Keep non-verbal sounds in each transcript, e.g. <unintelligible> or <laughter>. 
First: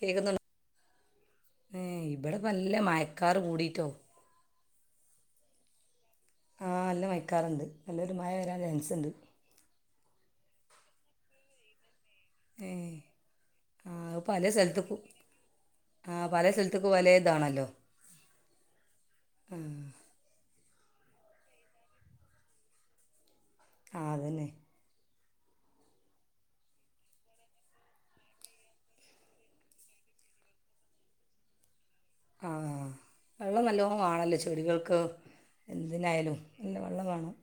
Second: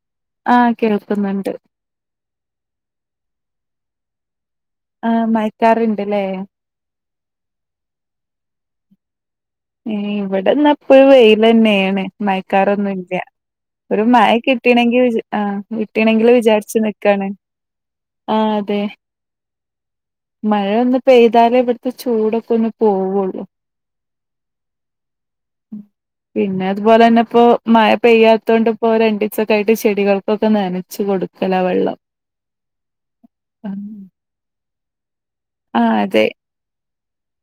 കേക്കുന്നുണ്ടോ ആഹ്‌ കേൾക്കുന്നുണ്ട് ഏഹ്‌ ഇബടെ നല്ല മയക്കാറ് ക്കൂടിട്ടോ ആഹ്‌ മയക്കാറ്ണ്ട്ല്ലേ ആഹ്‌ നല്ല മയക്കാറ്ണ്ട് നല്ലൊരു മയ വരാൻ ചാൻസുണ്ട്. ഏഹ് ഇവിടെന്നാപ്പൊ വെയില്ന്നെണ് ഏഹ് മയക്കാറൊന്നുല്ല. ഒരു ആഹ് അത് പല സ്ഥലത്തേക്കും മയകിട്ടീനെങ്കി ആഹ്‌ ആഹ് കിട്ടീണെങ്കില്ന്ന് പല സ്ഥലത്തേക്കും പല വിചാരിച്ച്ക്കാണ്. ആഹ് അതെ ഉം മഴയൊന്നു പെയ്താലേ ഇവിടത്തെ ചൂടൊക്കെ ഒന്ന് പോവുള്ളു ആഹ് അതന്നെ പിന്നെ അതുപോലെ തന്നെ ഇപ്പോ മഴ പെയ്യാത്ത കൊണ്ടിപ്പോ രണ്ടിസ് ആയിട്ട് ചെടികൾക്കൊക്കെ നനച്ചു കൊടു കല വെള്ളം ആഹ് വെള്ളം നല്ലോ ആണല്ലേ ചെടികൾക്ക് ആഹ് അതെ എന്തിനായാലും നല്ല വെള്ളം വേണം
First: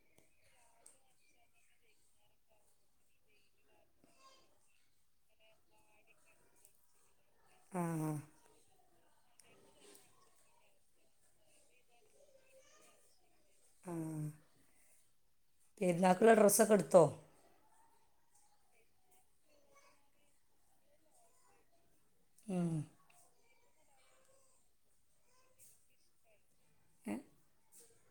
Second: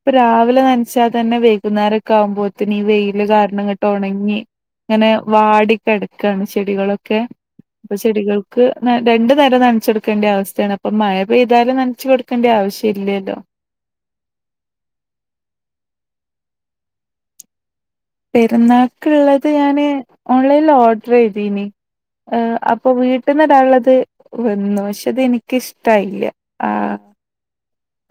ഇപ്പൊ രാവിലെ നനച്ചാൽ തന്നെ വൈകുന്നേരകുമ്പോത്തന്നെ ഈ വെയില് കാരണം ഇങ്ങോട്ട് ഉണങ്ങി അങ്ങനെ വാടി കിടക്കയാണ് ചെടികളൊക്കെ അപ്പൊ ആഹ് ചെടികൾ ക്ക് രണ്ടു നേരം നനച്ച് കൊടുക്കേണ്ട അവസ്ഥയാണ് അപ്പൊ മഴ പെയ്താലും നനച്ചു കൊടുക്കേണ്ട ആവശ്യം ഇല്ലെലോ ആഹ് പിള്ളേർക്കുള്ള ഡ്രസ്സൊക്കെ എടുത്തോ പെരുന്നാൾക്കുള്ളത് ഞാന് ഓൺലൈനിൽ ഓഡറ് ചെയ്തിനി ആഹ് ഉം അപ്പൊ വീട്ടീന്ന് ക്കള്ളത് വന്നു പക്ഷെ അത് എനിക്ക് ഇഷ്ടായില്ല ആഹ് ആഹ്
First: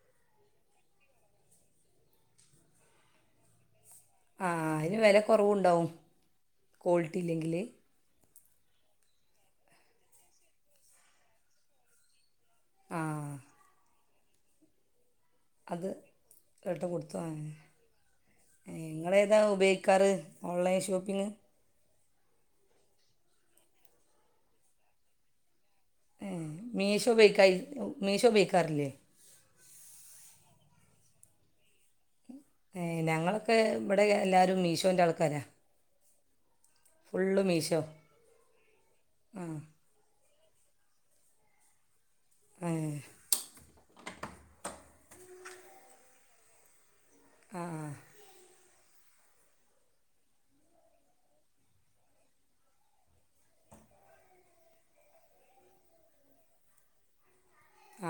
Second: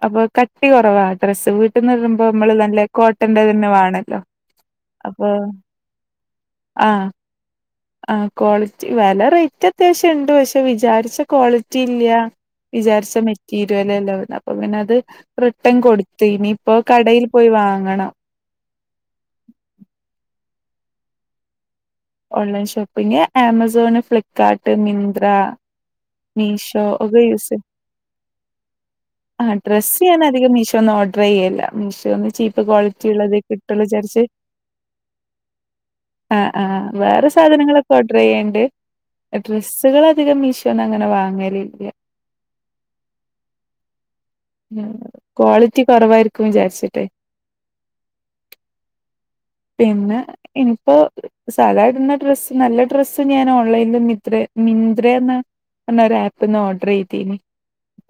അപ്പൊ കട്ടി കുറവാ ഡ്രസ്സ് വീട്ടിൽന്ന് ഇടുമ്പോ നമ്മള് നല്ല കോട്ടന്റെ തന്നെ വേണല്ലോ ആഹ് അതിന് വില അപ്പൊ കുറവുണ്ടാവും ആ ക്വാളിറ്റി ഇല്ലെങ്കില് ആഹ് ക്വാളിറ്റി വില റേറ്റ് അത്യാവശ്യം ഉണ്ട് പക്ഷെ വിചാരിച്ച ക്വാളിറ്റി ഇല്ല വിചാരിച്ച ആഹ് മെറ്റിരുലല്ലല്ലോ വേർനെ അപ്പൊ പിന്നെ ഇങ്ങനെ അത് റിട്ടൻ അത് കൊടുത്തി നിപ്പോ കേട്ട് കൊടുത്തു കടയിൽ ആ പോയി വാങ്ങണം നിങ്ങളേതാ ഉപയോഗിക്കാറ് online shopping online shopping Amazon Flipkart Myntra ഏഹ് മീഷോ മീശോ ഒക്കെ ഉപയോഗിക്ക യൂസ് ചെയ്യും മീശോ ഉപയോഗിക്കറില്ലേ ആഹ് ഡ്രസ് ഞാന് അധികം മീഷോന്ന് ഓർഡറ് ചെയ്യലില്ല മീഷോന്ന് ചീ ഏഹ് ഞങ്ങളൊക്കെ ഇവിടെ എല്ലാവരും മീഷോന്റെ ആൾക്കാരാണ് ആഹ് ആഹ് വേറെ ഫുള്ള് മീഷോ സാധനങ്ങളൊക്കെ ഓർഡർ ചെയ്യണ്ട് ഡ്രസ്സ് <unintelligible> കൾ അധികം മീശോന്ന് അങ്ങനെ വാങ്ങലില്ല ഏഹ് ഉം ക്വാളിറ്റി കുറവായിരിക്കും വിചാരിച്ചിട്ടെ ആഹ് ആഹ് പിന്നെ ഇനിപ്പോ സാധായിടുന്ന ഡ്രസ്സ് നല്ല ഡ്രസ്സ് ഞാൻ ഓൺലൈനില് മിത്ര മിന്ത്രന്ന്‌ ഒരു ആപ്പ്ന്ന് ഓർഡർ ചെയ്തീനി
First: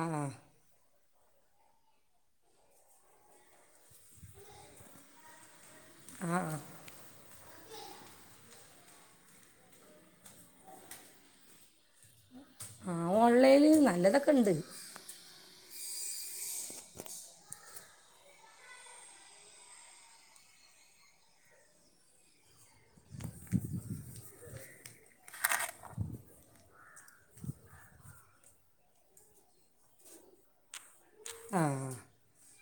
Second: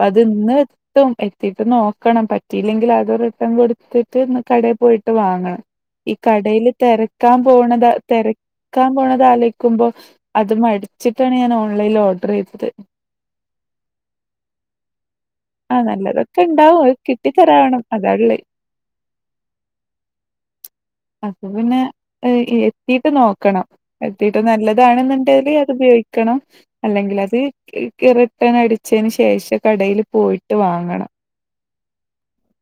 ആ അത് ഇന്ന് ത്തും എത്തിട്ട് നോക്കണം പറ്റിയില്ലെങ്കിൽ അത് റിട്ടേൺ കൊടുത്തിട്ട് ഇന്ന് കടയിൽ പോയിട്ട് വാങ്ങണം ഈ കടേല് തിരക്കാൻ പോണത് തിരക്കാൻ പോണത് ആലോചിക്കുമ്പോ അത് മടിച്ചിട്ടാണ് ഞാൻ ഓൺലൈനിൽ ഓർഡർ ചെയ്തത് ആഹ് ഓൺലൈനിൽ നല്ലതൊക്കെ ഉണ്ട് ആഹ് നല്ലതൊക്കെ ഉണ്ടാവും അത് കിട്ടിതരാവണം അതാ ഉള്ളേ അത് പിന്നെ എത്തിട്ട് നോക്കണം എത്തിട്ട് നല്ലതാണെന്നുണ്ടെല് അത് ഉപയോഗിക്കണം അല്ലെങ്കിൽ അത് റിട്ടേൺ അടിച്ചതിന് ശേഷം കടേല് പോയിട്ട് വാങ്ങണം ആഹ്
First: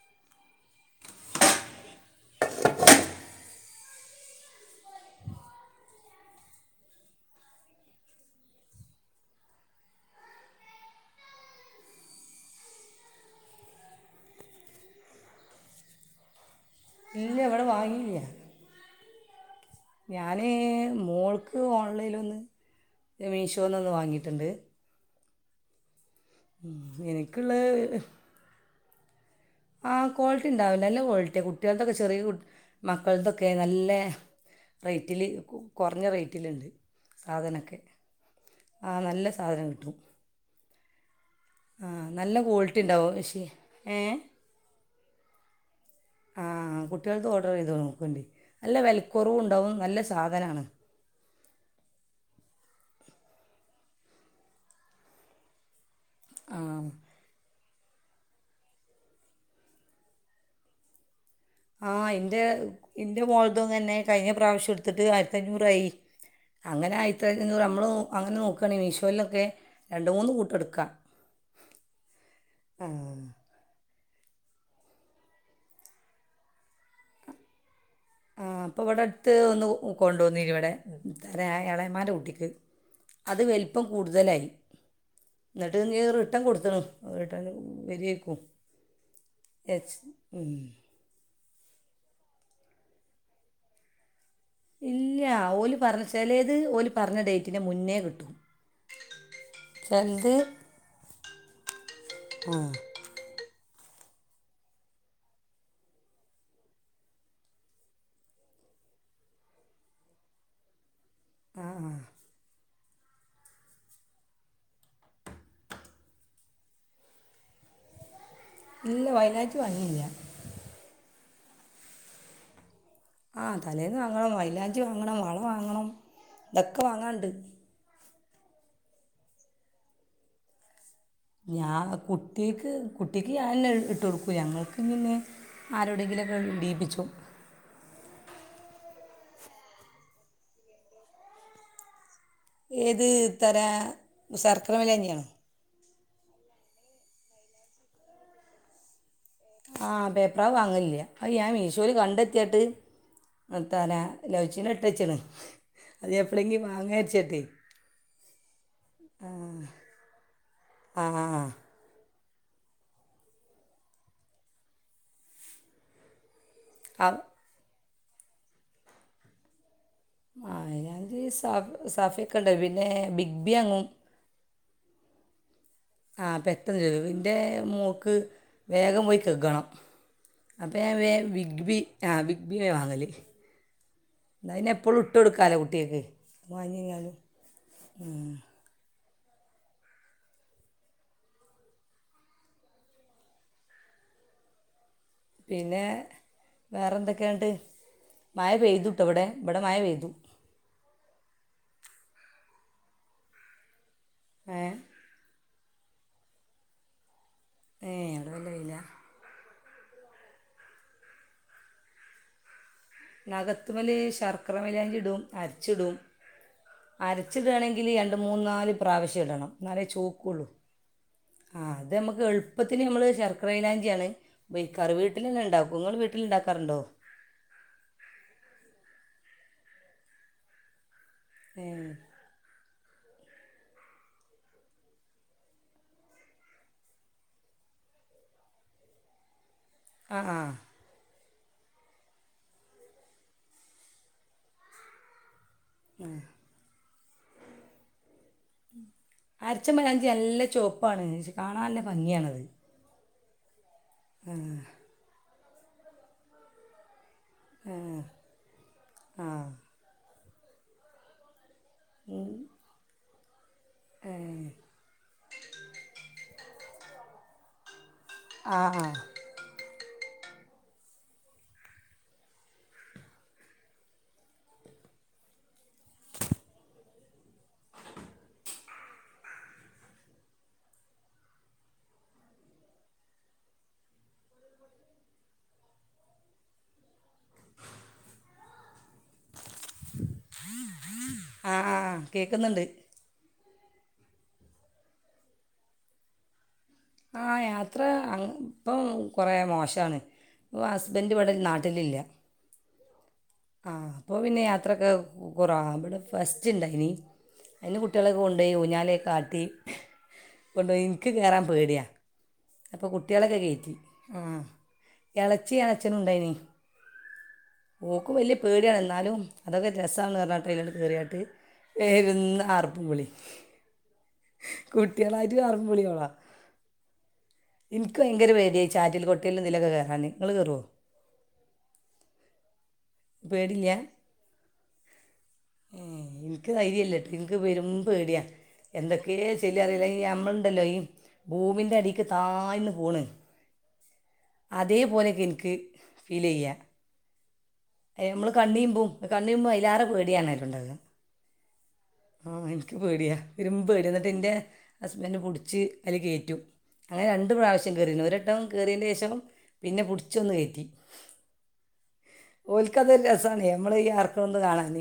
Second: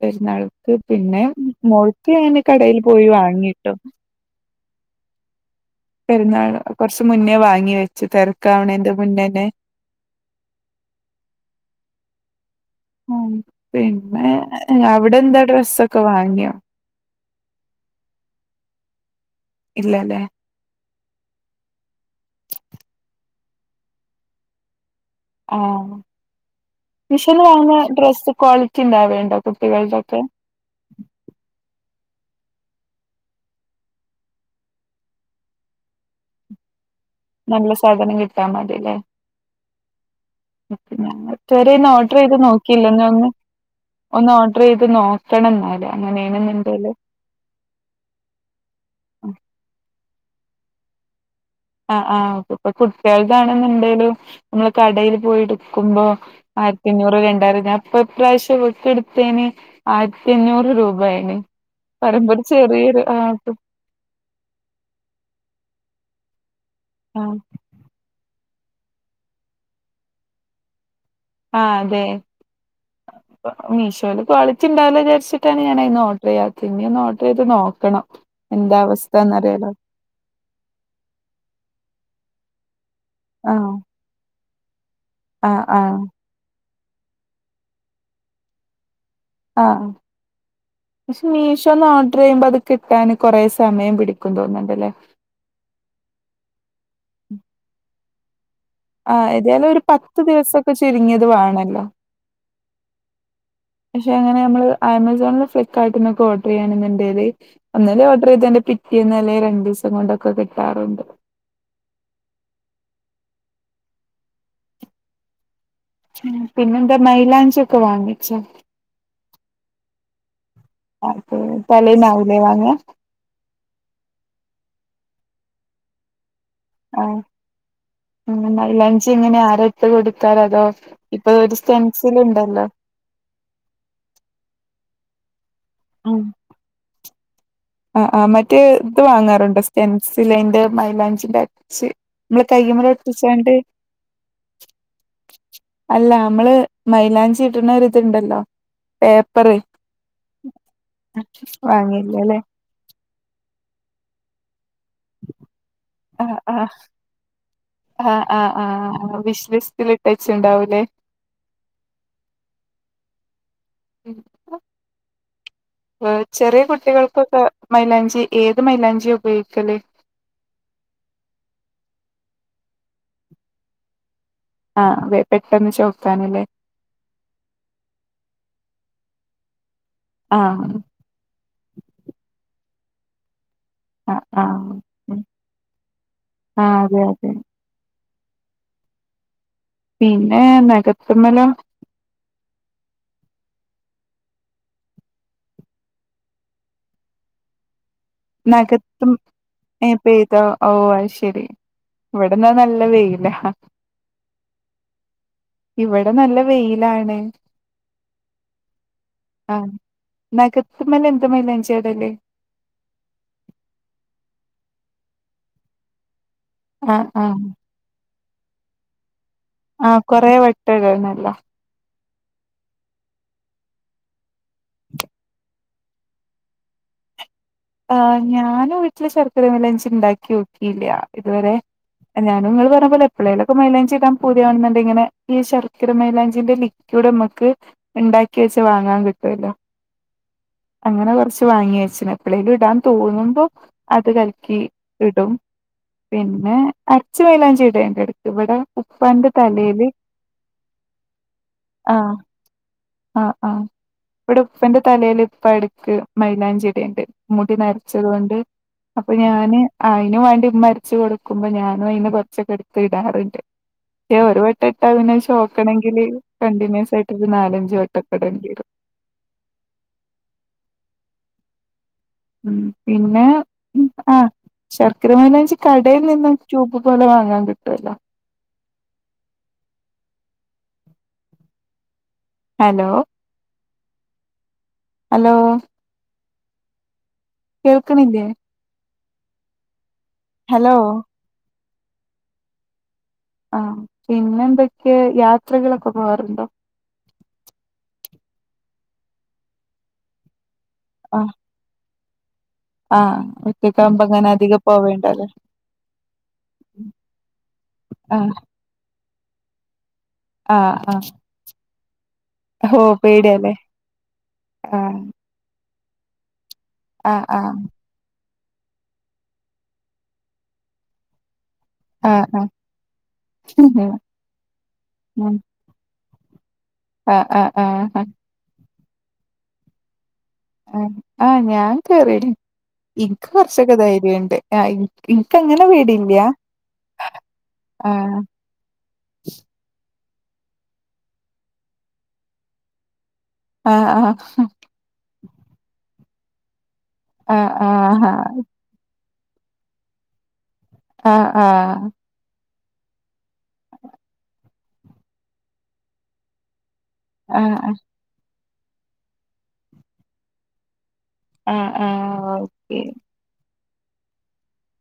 പെരുന്നാൾക്ക് പിന്നെ മോൾക്ക് ഞാന് കടയിൽ പോയി വാങ്ങിട്ടോ പെരുന്നാള് കൊറച്ച മുന്നേ വാങ്ങി വെച്ച് തിരക്കാവണേന്റെ മുന്നേന്നെ ആഹ് പിന്നെ അവിടെന്താ ഡ്രസ്സൊക്കെ വാങ്ങിയോ ഇല്ല ഇവിടെ വാങ്ങിയില്ല ഇല്ലല്ലേ ഞാന് മോൾക്ക് ഓൺലൈനിന്നൊന്ന് മീഷോന്നൊന്ന് വാങ്ങിയിട്ടുണ്ട് ആഹ് മീഷോന്ന് വാങ്ങ എനിക്കുള്ള ഡ്രസ്സ് ക്വാളിറ്റി ഉണ്ടാവ്ണ്ടോ ആഹ് ക്വാളിറ്റി ഉണ്ടാവില്ല നല്ല ക്വാളിറ്റി കുട്ട്യാൾതൊക്കെ ചെറിയ കു മക്കളതൊക്കെ നല്ല റേറ്റ്ല് കുറഞ്ഞ റേറ്റില്ണ്ട് നല്ല സാധനക്കെ സാധനം കിട്ടാൻ ആഹ് നല്ല സാധനം കിട്ടും ണാൻ ഇത് വരെ ആ ഒന്ന് നല്ല ഓഡ്രയ്ത് ക്വാളിറ്റി നോക്കിയില്ല ഉണ്ടാവും ന്ന് പക്ഷേ ഏ ഒന്ന് ഓഡ്രയ്ത് നോ കണം ന്നാല് അങ്ങനെയണെന്ന്ണ്ടേല് കുട്ട്യാൾത് ഓഡ്രയ്ത് നോ ക്കണ്ടി നല്ല വിലക്കുറവുണ്ടാവും നല്ല സാധനാണ് ആഹ് ആഹ് ഇപ്പൊ കുട്ട്യാൾതാണ്ന്ന്ണ്ടെലും നമ്മള് കടേല് പോയി എട്ക്കുമ്പോ ആ ആയിരത്തിഞ്ഞൂറ് രണ്ടായിരം ഞാ ഇപ്പ പ്രാവശ്യം ഓൾക് എടുത്തേന് ആയ്ര്ത്തി അഞ്ഞൂറ് രൂപ ആയ്ന് ആഹ് ഇന്റെ ഇന്റെ മോൾതും ഇങ്ങന്നെ കഴിഞ്ഞ പ്രാവശ്യം എടുത്തിട്ട് ആയിരത്തഞ്ഞൂറായി അങ്ങനെ ആഹ് ആയിരത്തഞ്ഞൂറ് നമ്മളു അങ്ങനെ നോക്കാണെങ്കിൽ മീഷോലൊക്കെ രണ്ട് മൂന്ന് കൂട്ടം എടുക്കാം ആഹ് അതെ ആ പ്പ മീഷോൽ ക്വാളിറ്റി ഉണ്ടാവൂലാന്ന് വിചാരിട്ടാണ് ഞാനയ്ന്ന് ഓർഡർ ചെയ്യാത്തത് ഇനി ഒന്ന് ഓർഡർ ചെയ്ത് നോക്കണം ആഹ് എന്താ ഇപ്പൊ ഇവ്ടെടുത്ത് ഒന്ന് അവസ്ഥന്നറിയാലോ ഹ് കൊണ്ട് ന്നിന്ന് ഇവിടെ ത എളെമാന്റെ കുട്ടിക്ക് അത് ആഹ് വൽപ്പം കൂടുതലായി ആഹ് ഇന്നട്ട് ആഹ് ഇഞ് റിട്ടേൺ കൊടുത്ത്ണ് റിട്ടേന് വരിര്ക്കും ആഹ് എച്ച് ഉം പക്ഷെ മീഷോന്ന് ഓർഡർ ചെയ്യുമ്പോ അത് കിട്ടാന് കുറെേ സമയം പിടിക്കും തോന്ന്ണ്ട് ഇല്ല്യാ ഓല് പറഞ ചെലത് ഓല് പറഞ്ഞ ഡേറ്റിന്റെ മുനെ കിട്ടും ആഹ് ഏതാലും ഒരു പത്ത് ചിലത് ദിവസൊക്കെ ചുരുങ്ങിയത് വാണല്ലോ <inaudible> പക്ഷെ അങ്ങനെ നമ്മള് ആമസോൺന്ന് ഫ്ലിപ്കാർട്ട്ന്നൊക്കെ ഓഡ്രായാണ്ന്ന്ണ്ടേൽ ഒന്നാലേ ഓഡ്രായ്തയ്ന്റെ പിറ്റേന്നല്ലേ രണ്ടീസം കൊണ്ടൊക്കെ കിട്ടാറുണ്ട് ആഹ് ആഹ് മം പിന്നെന്താ മൈലാഞ്ചിക്കൊ വാങ്ങിച്ചോ ഇല്ല വയലാഞ്ചി വാങ്ങിയില്ല അതെ തലേന്ന് ആവുല്ലേ വാങ്ങാ ആഹ് തലേന്ന് വാങ്ങണം മൈലാഞ്ചി വാങ്ങണം വള വാങ്ങണം ഇതൊക്കെ വാങ്ങാണ്ട് ആഹ് മൈലാഞ്ചി ഇങ്ങനെ ആരാ ഇട്ട് കൊടുത്താല് അതോ ഇപ്പൊ ഒരു ഞാൻ സ്റ്റെൻസില് ഇണ്ടല്ലോ കുട്ടിക്ക് കുട്ടിക്ക് ഞാനെന്നെ ഇട്ട് കൊടുക്കും ഞങ്ങൾക്ക് പിന്നെ ഉം ആരോടെങ്കിലൊക്കെ ഇഡീപ്പിച്ചും. ആഹ് ആഹ് മറ്റേ ഇത് വാങ്ങാറുണ്ടോ സ്റ്റെൻസിലെന്റെ മൈലാഞ്ചിന്റെ അച്ച് നമ്മള് കയ്യ്മ്മല് ഏത് ഒട്ടിച്ചാണ്ട് തരാ സർക്കര മൈലാഞ്ചിയാണോ അല്ല അമ്മള് മൈലാഞ്ചി ഇട്ണോരു ഇത്ണ്ടല്ലോ പേപ്പറ് ആഹ് പേപ്പറാ വാങ്ങല്ലില്ല അഹ് ഞാൻ മീശോല് വാങ്ങിയില്ലല്ലേ കണ്ടെത്തിയിട്ട് ഞാത്തല ലവ് ചിഹ്നം ഇട്ട്ച്ച്ണ് അത് ആഹ് എപ്പളങ്കി ആഹ് വാങ്ങാച്ചിട്ടേ ആഹ് ആഹ് ആഹ് വിഷ് ലിസ്റ്റില് ഇട്ടച്ച്ണ്ടാവൂല്ലേ ആഹ് ഉം വേവ്, ചെറിയ ആ കുട്ടികൾക്കൊക്കെ മൈലാഞ്ചി ഏത് മൈലാഞ്ചിയ ഉപയോഗിക്കല് ആഹ് മൈലാഞ്ചി സഫ് സാഫയൊക്കെ ഇണ്ട് പിന്നെ ബിഗ് ബി അങ്ങും ആഹ് വേ പെട്ടെന്ന് ചോ ആഹ് പെട്ടെന്ന് ചോവും ഇന്റെ മോക്ക് വേഗം പോയി കെക്കണം ആഹ് അപ്പ ഞാൻ വേം ബിഗ് ബി ആഹ് ബിഗ് ബി വാങ്ങല് ആഹ് നഇന്നാ പിന്നെ ആഹ് എപ്പഴും ഇട്ട് ഉം കൊടുക്കാലോ കുട്ട്യേക്ക് ആഹ് അതെ വാങ്ങിഞ്ഞാലും അതെ ഉം പിന്നെ നാഖത്ത്‌മലോ പിന്നെ വേറെ എന്തൊക്കെ എന്നിട്ട് മഴ പെയ്തുട്ടോ നഖത്തും ഇവ്ടെ ഇബ്ടെ മഴ ഏഹ് പെയ്തു പെയ്തോ ഓഹ് ആയിശെരി ഇവിടന്നാ നല്ല വെയിലാ ഏഹ് ഇവിടെ നല്ല വെയിലാണ് ഏഹ് അവിടെ നല്ല വെയിലാ ആഹ് നാഗത്തിമല് എന്ത് മൈലാഞ്ചിയാ ഇടല് നഖത്ത്മ്മല് ശർക്കര മൈലാഞ്ചി ഇടും അരച്ചിടും ആഹ് ആഹ് അരച്ചിടാണെങ്കി ങ്കില് രണ്ട് മൂന്ന് നാല് പ്രാവശ്യ ഇടണം ആഹ് കൊറെേ വട്ടം ഇടണല്ല ആഹ് അത് നമുക്ക് എളുപ്പത്തിന് നമ്മള് ശർക്കര മൈലാഞ്ചിയാണ് ഉപയോഗിക്കാര് വീട്ടില് തന്നെ ഇണ്ടാക്കും ഇങ്ങള് വീട്ടി വീട്ടില് ഇണ്ടാക്കാറുണ്ടോ ആ ഞാന് വീട്ടില് ശർക്കര മൈലാഞ്ചി ഇണ്ടാക്കിയോക്കില്ല ഇതുവരെ ഏ ഞാനും നിങ്ങള് പറഞ്ഞ പോലെ എപ്പാളെലൊക്കെ മൈലാഞ്ചി ഇടാം പുതിയവണ്ടെങ്കി ഇങ്ങനെ ഈ ശർക്കരമൈലാഞ്ചിന്റെ ലി ഇവ്‌ടെ നമ്മക്ക് ഇണ്ടാക്കി വെച്ചാ വാങ്ങാൻ കിട്ടുവല്ലോ ആ ആഹ് അങ്ങനെ കുറച്ച് വാങ്ങി വെച്ചിണ് എപ്പളെലും ഇടാൻ തോന്നുമ്പോ അത് കലക്കി ഇടും പിന്നെ അരച്ച മൈലാഞ്ചി ഇടേണ്ട് ഇടക്ക് ഇവിടെ ഉപ്പാന്റെ അരച്ച തലേൽ മൈലാഞ്ചി നല്ല ചോപ്പ് പ്പാണ് കാണാൻ നല്ല ഭംഗിയാണത് ആഹ് ആഹ് ഇവിടെ ഉപ്പന്റെ തലേല് ഇപ്പ എടക്ക് മൈലാഞ്ചി ഇടേണ്ട് മുടി ആ നരച്ചത് കൊണ്ട് അപ്പൊ ഞാന് അയിന് വേണ്ടി ഉമ്മ അരച്ച് കൊടുക്കുമ്പോ ഞാൻ അപ്പൊ അയിന്ന് കൊറച്ചൊക്കെ എടുത്ത് ഇടാറ്ണ്ട് ഒരു വട്ടം ഇട്ടാ തന്നെ ചൊവ്വക്കണെങ്കിൽ കണ്ടിന്യൂസ് ആയിട്ട് ഒരു നാലഞ്ച വട്ടംക്കെടേണ്ടി ആ വരും ഉ പിന്നെ ആ ശർക്കര മൈലാഞ്ചി കടയിൽ നിന്നും റ്റൂബ്‌ പോലെ വാങ്ങും വാങ്ങാൻ കിട്ടുലോ ഹലോ ഹലോ കേൾക്കണില്ലേ ഹലോ ആഹ് കേക്കുന്നുണ്ട് ആഹ് പിന്നെന്തൊക്കെ യാത്രകളൊക്കെ പോവാറുണ്ടോ ആഹ് യാത്ര അങ്ങ് ഇപ്പം കുറെ മോശമാണ് ഹസ് ബന്റ് ആഹ് ഇവിടെ നാട്ടിലില്ല ആഹ് ആഹ് ഒറ്റക്കാവുമ്പോ അപ്പൊ അങ്ങനെ പിന്നെ അധികം യാത്രൊക്കെ പോവേണ്ടല്ലേ കൊറവാ ഇവിടെ ഫസ്റ്റ് ഇല്ലായിനി അതിന് കുട്ടികളൊക്കെ ആഹ് കൊണ്ടുപോയി ഊഞ്ഞാലെക്കെ ആട്ടി ആഹ് കൊണ്ടോയി ഇനിക്ക് ആഹ് കേറാൻ പേടിയാ ഹോ അപ്പൊ കുട്ടികളൊക്കെ പേടിയാല്ലേ കേറ്റി ഉം ആഹ് ഇളച്ചി ഇളച്ഛനും ഇണ്ടായിനി ആഹ് ആഹ് ഓൾക് വലിയ പേടിയാണ് എന്നാലും അതൊക്കെ രസാണ് പറഞ്ഞാട്ട് അയിൽ കയറിയായിട്ട് പെരും ആഹ് ആഹ് ആർപ്പുംവിളി ഉം കുട്ടികളായിട്ട് ആർപ്പും വിളിയും ഓളാ ആഹ് ആഹ് ഇനിക്ക് ആഹ് ഭയങ്കര വേദിയായി ചാറ്റിൽ കൊട്ടയിലും ഇതിലൊക്കെ കേറാൻ നിങ്ങൾ കെറോ ആഹ് ഞാൻ കേറിനിം ഇനിക്ക് കുറച്ചൊക്കെ പേടിയില്ല ധൈര്യംണ്ട് ആഹ് ഇനിക്ക് അങ്ങനെ പേടില്ല ദൈര്യലട്ടോ ഇന്ക് പെരും പേടിയാ ആഹ് എന്തൊക്കെയ ചെല്ലറിയില്ല ഈ നമ്മളുണ്ടല്ലോ ഈ ഭൂമിന്റെ അടിക്ക് താഴ്ന്ന് പോണ് ആഹ് ആഹ് അതേപോലെയൊക്കെ എനിക്ക് ഫീലേയ്യ ആഹ് ആഹ് നമ്മൾ കണ്ണീമ്പും കണ്ണീമ്പോമ്പോ അയില്ലാറെ പേടിയാണെലോ ഇണ്ടാവാ ആഹ് ആഹ് ആഹ് എനിക്ക് പേടിയാ പെരും പേടിയാ എന്നിട്ട് എന്റെ ഹസ്ബൻന്റ് പിടിച്ച് അതില് കേറ്റും അങ്ങനെ രണ്ടു ആഹ് ആഹ് പ്രാവശ്യം കയറീന് ഒരിട്ടവും കയറീൻെ ശേഷം പിന്നെ പുടിച്ചൊന്നു കയറ്റി ആഹ് ആഹ് ഓക്കെ ഓൽക്കതൊരസണേയ് നമ്മള് ഈ ആർക്കൊന്ന് കാണാന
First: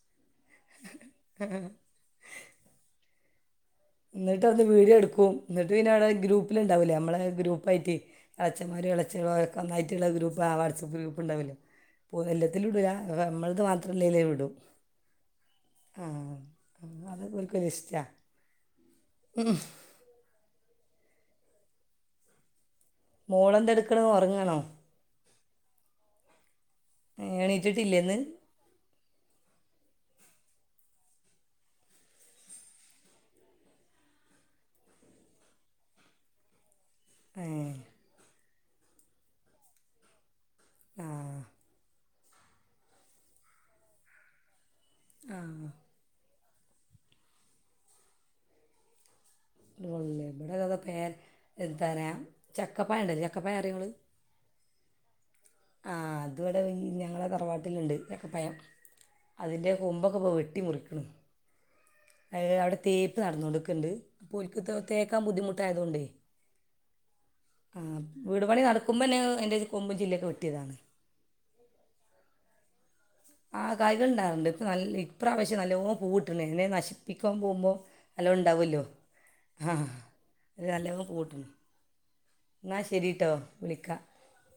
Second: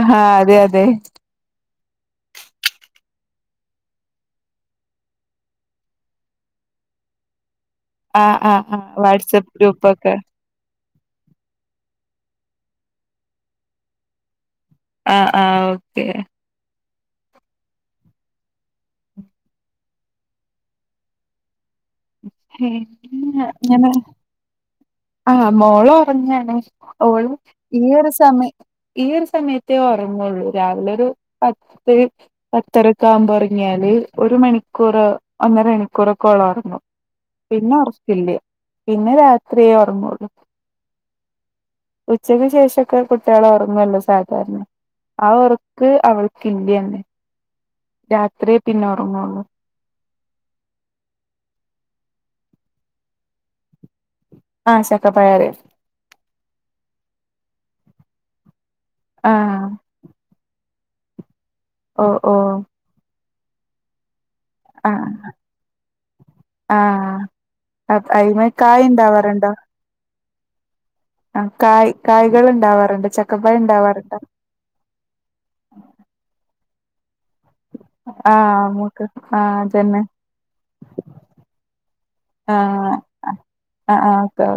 അ ഹാ അതെ അതെ <unintelligible> ന്നിട്ട് അത് വീഡിയോ എടുക്കും ന്നിട്ട് പിന്നെ അവിടെ ഗ്രൂപ്പിലണ്ടാവില്ലേ നമ്മളെ ഗ്രൂപ്പായിട്ട് ആഹ് ആഹ് ആഹ് അച്ഛന്മാരും വാട്സപ്പ് എളച്ചിആളും ഒന്നായ്റ്റില്ല ഗ്രൂപ്പൊക്കെ ഗ്രൂപ്പ്‌ ആ വാട്സപ് ഗ്രൂപ്പ്ണ്ടാവുലെ പുനല്ലൂരിത്തീലിടൂല നമ്മളത് മാത്രല്ലല്ലേ ഇടും ആഹ് ആഹ് ഓക്കെ ആഹ് അത് ഓൽക്കൊരിഷ്ട്ടാ ഉംഹും ഒക്കെ മോളെന്തട്ക്ക്ണ് ഒറങ്ങണോ ആഹ് മോളൊറങ്ങാണ് ഓള് ഈ എണീറ്റിട്ടില്ലേ ഒര് ഇന്ന് സമയത്ത് ഈ ഒരു സമയത്തേ ഒറൊങൊള്ളൂ രാവിലെ ഒരു പത്ത് പത്തരക്കെ ആകുമ്പോ ഒറങ്ങിയാല് ഒരു മണിക്കൂർ ഒന്നര മണിക്കൂറൊക്കെ ഓളൊറങ്ങു ഏ പിന്നെ ഒറക്കില്ല പിന്നെ രാത്രിയേ ഒറങൊള്ളൂ ആഹ ഉച്ചക്ക് ശേഷൊക്കെ കുട്ടികളെ ഉറങ്ങല്ലോ സാധാരണ ആഹ ഉറക്ക് അവൾ <unintelligible> ന്നെ രാത്രിയെ പിന്നെ ഒറങ്ങള്ളൂ ഇബടെതാതാ പേര എത്താറയാ ചക്കപയണ്ടല്ലോ ചക്കപയറിയോങ്ങള് ആഹ ചക്കപ്പഴറിയും ആഹ അത് ഇവിടെ ഈ ഞങ്ങളെ തറവാട്ടിലുണ്ട് ചക്കപ്പയം ആഹ് അതിൻന്റെറെ കുമ്പൊക്കെ പ്പോ വെട്ടി മുറിക്കണ് ഓ ഓ അവിടെ തേപ്പ് നടന്നോണ്ട്ക്കണ്ട് അപ്പോൽക്ക് ആഹ് തേക്കാൻ ബുദ്ധിമുട്ടായതോണ്ടേ ആഹ് ആഹ അയിമേ വീട്പണി കായ് നടക്കുമ്പോ ഇണ്ടാവാറുണ്ടോ അയ്ന്റെ കൊമ്പും ചില്ലക്കെ വെട്ടിയതാണ് ആഹ കായ് കായ്കൾ ണ്ടാവാറുണ്ട് ആഹ കായകൾ ഉണ്ടാറുണ്ട് ഇപ്പ നല്ല ഇപ്രാവശ്യം നല്ലോ പൂവിട്ടുണ്ട് എന്നെ നശിപ്പിക്ക പോകുമ്പോൾ ആ നല്ലോണ്ടാവൂല്ലോ നമുക്ക് ആ ആഹ അതന്നെ അ നല്ല പൂവ്ട്ടണ് ആ ന്നാ ശരിട്ടോ ആ വിളിക്കാ ആ ഓക്കെ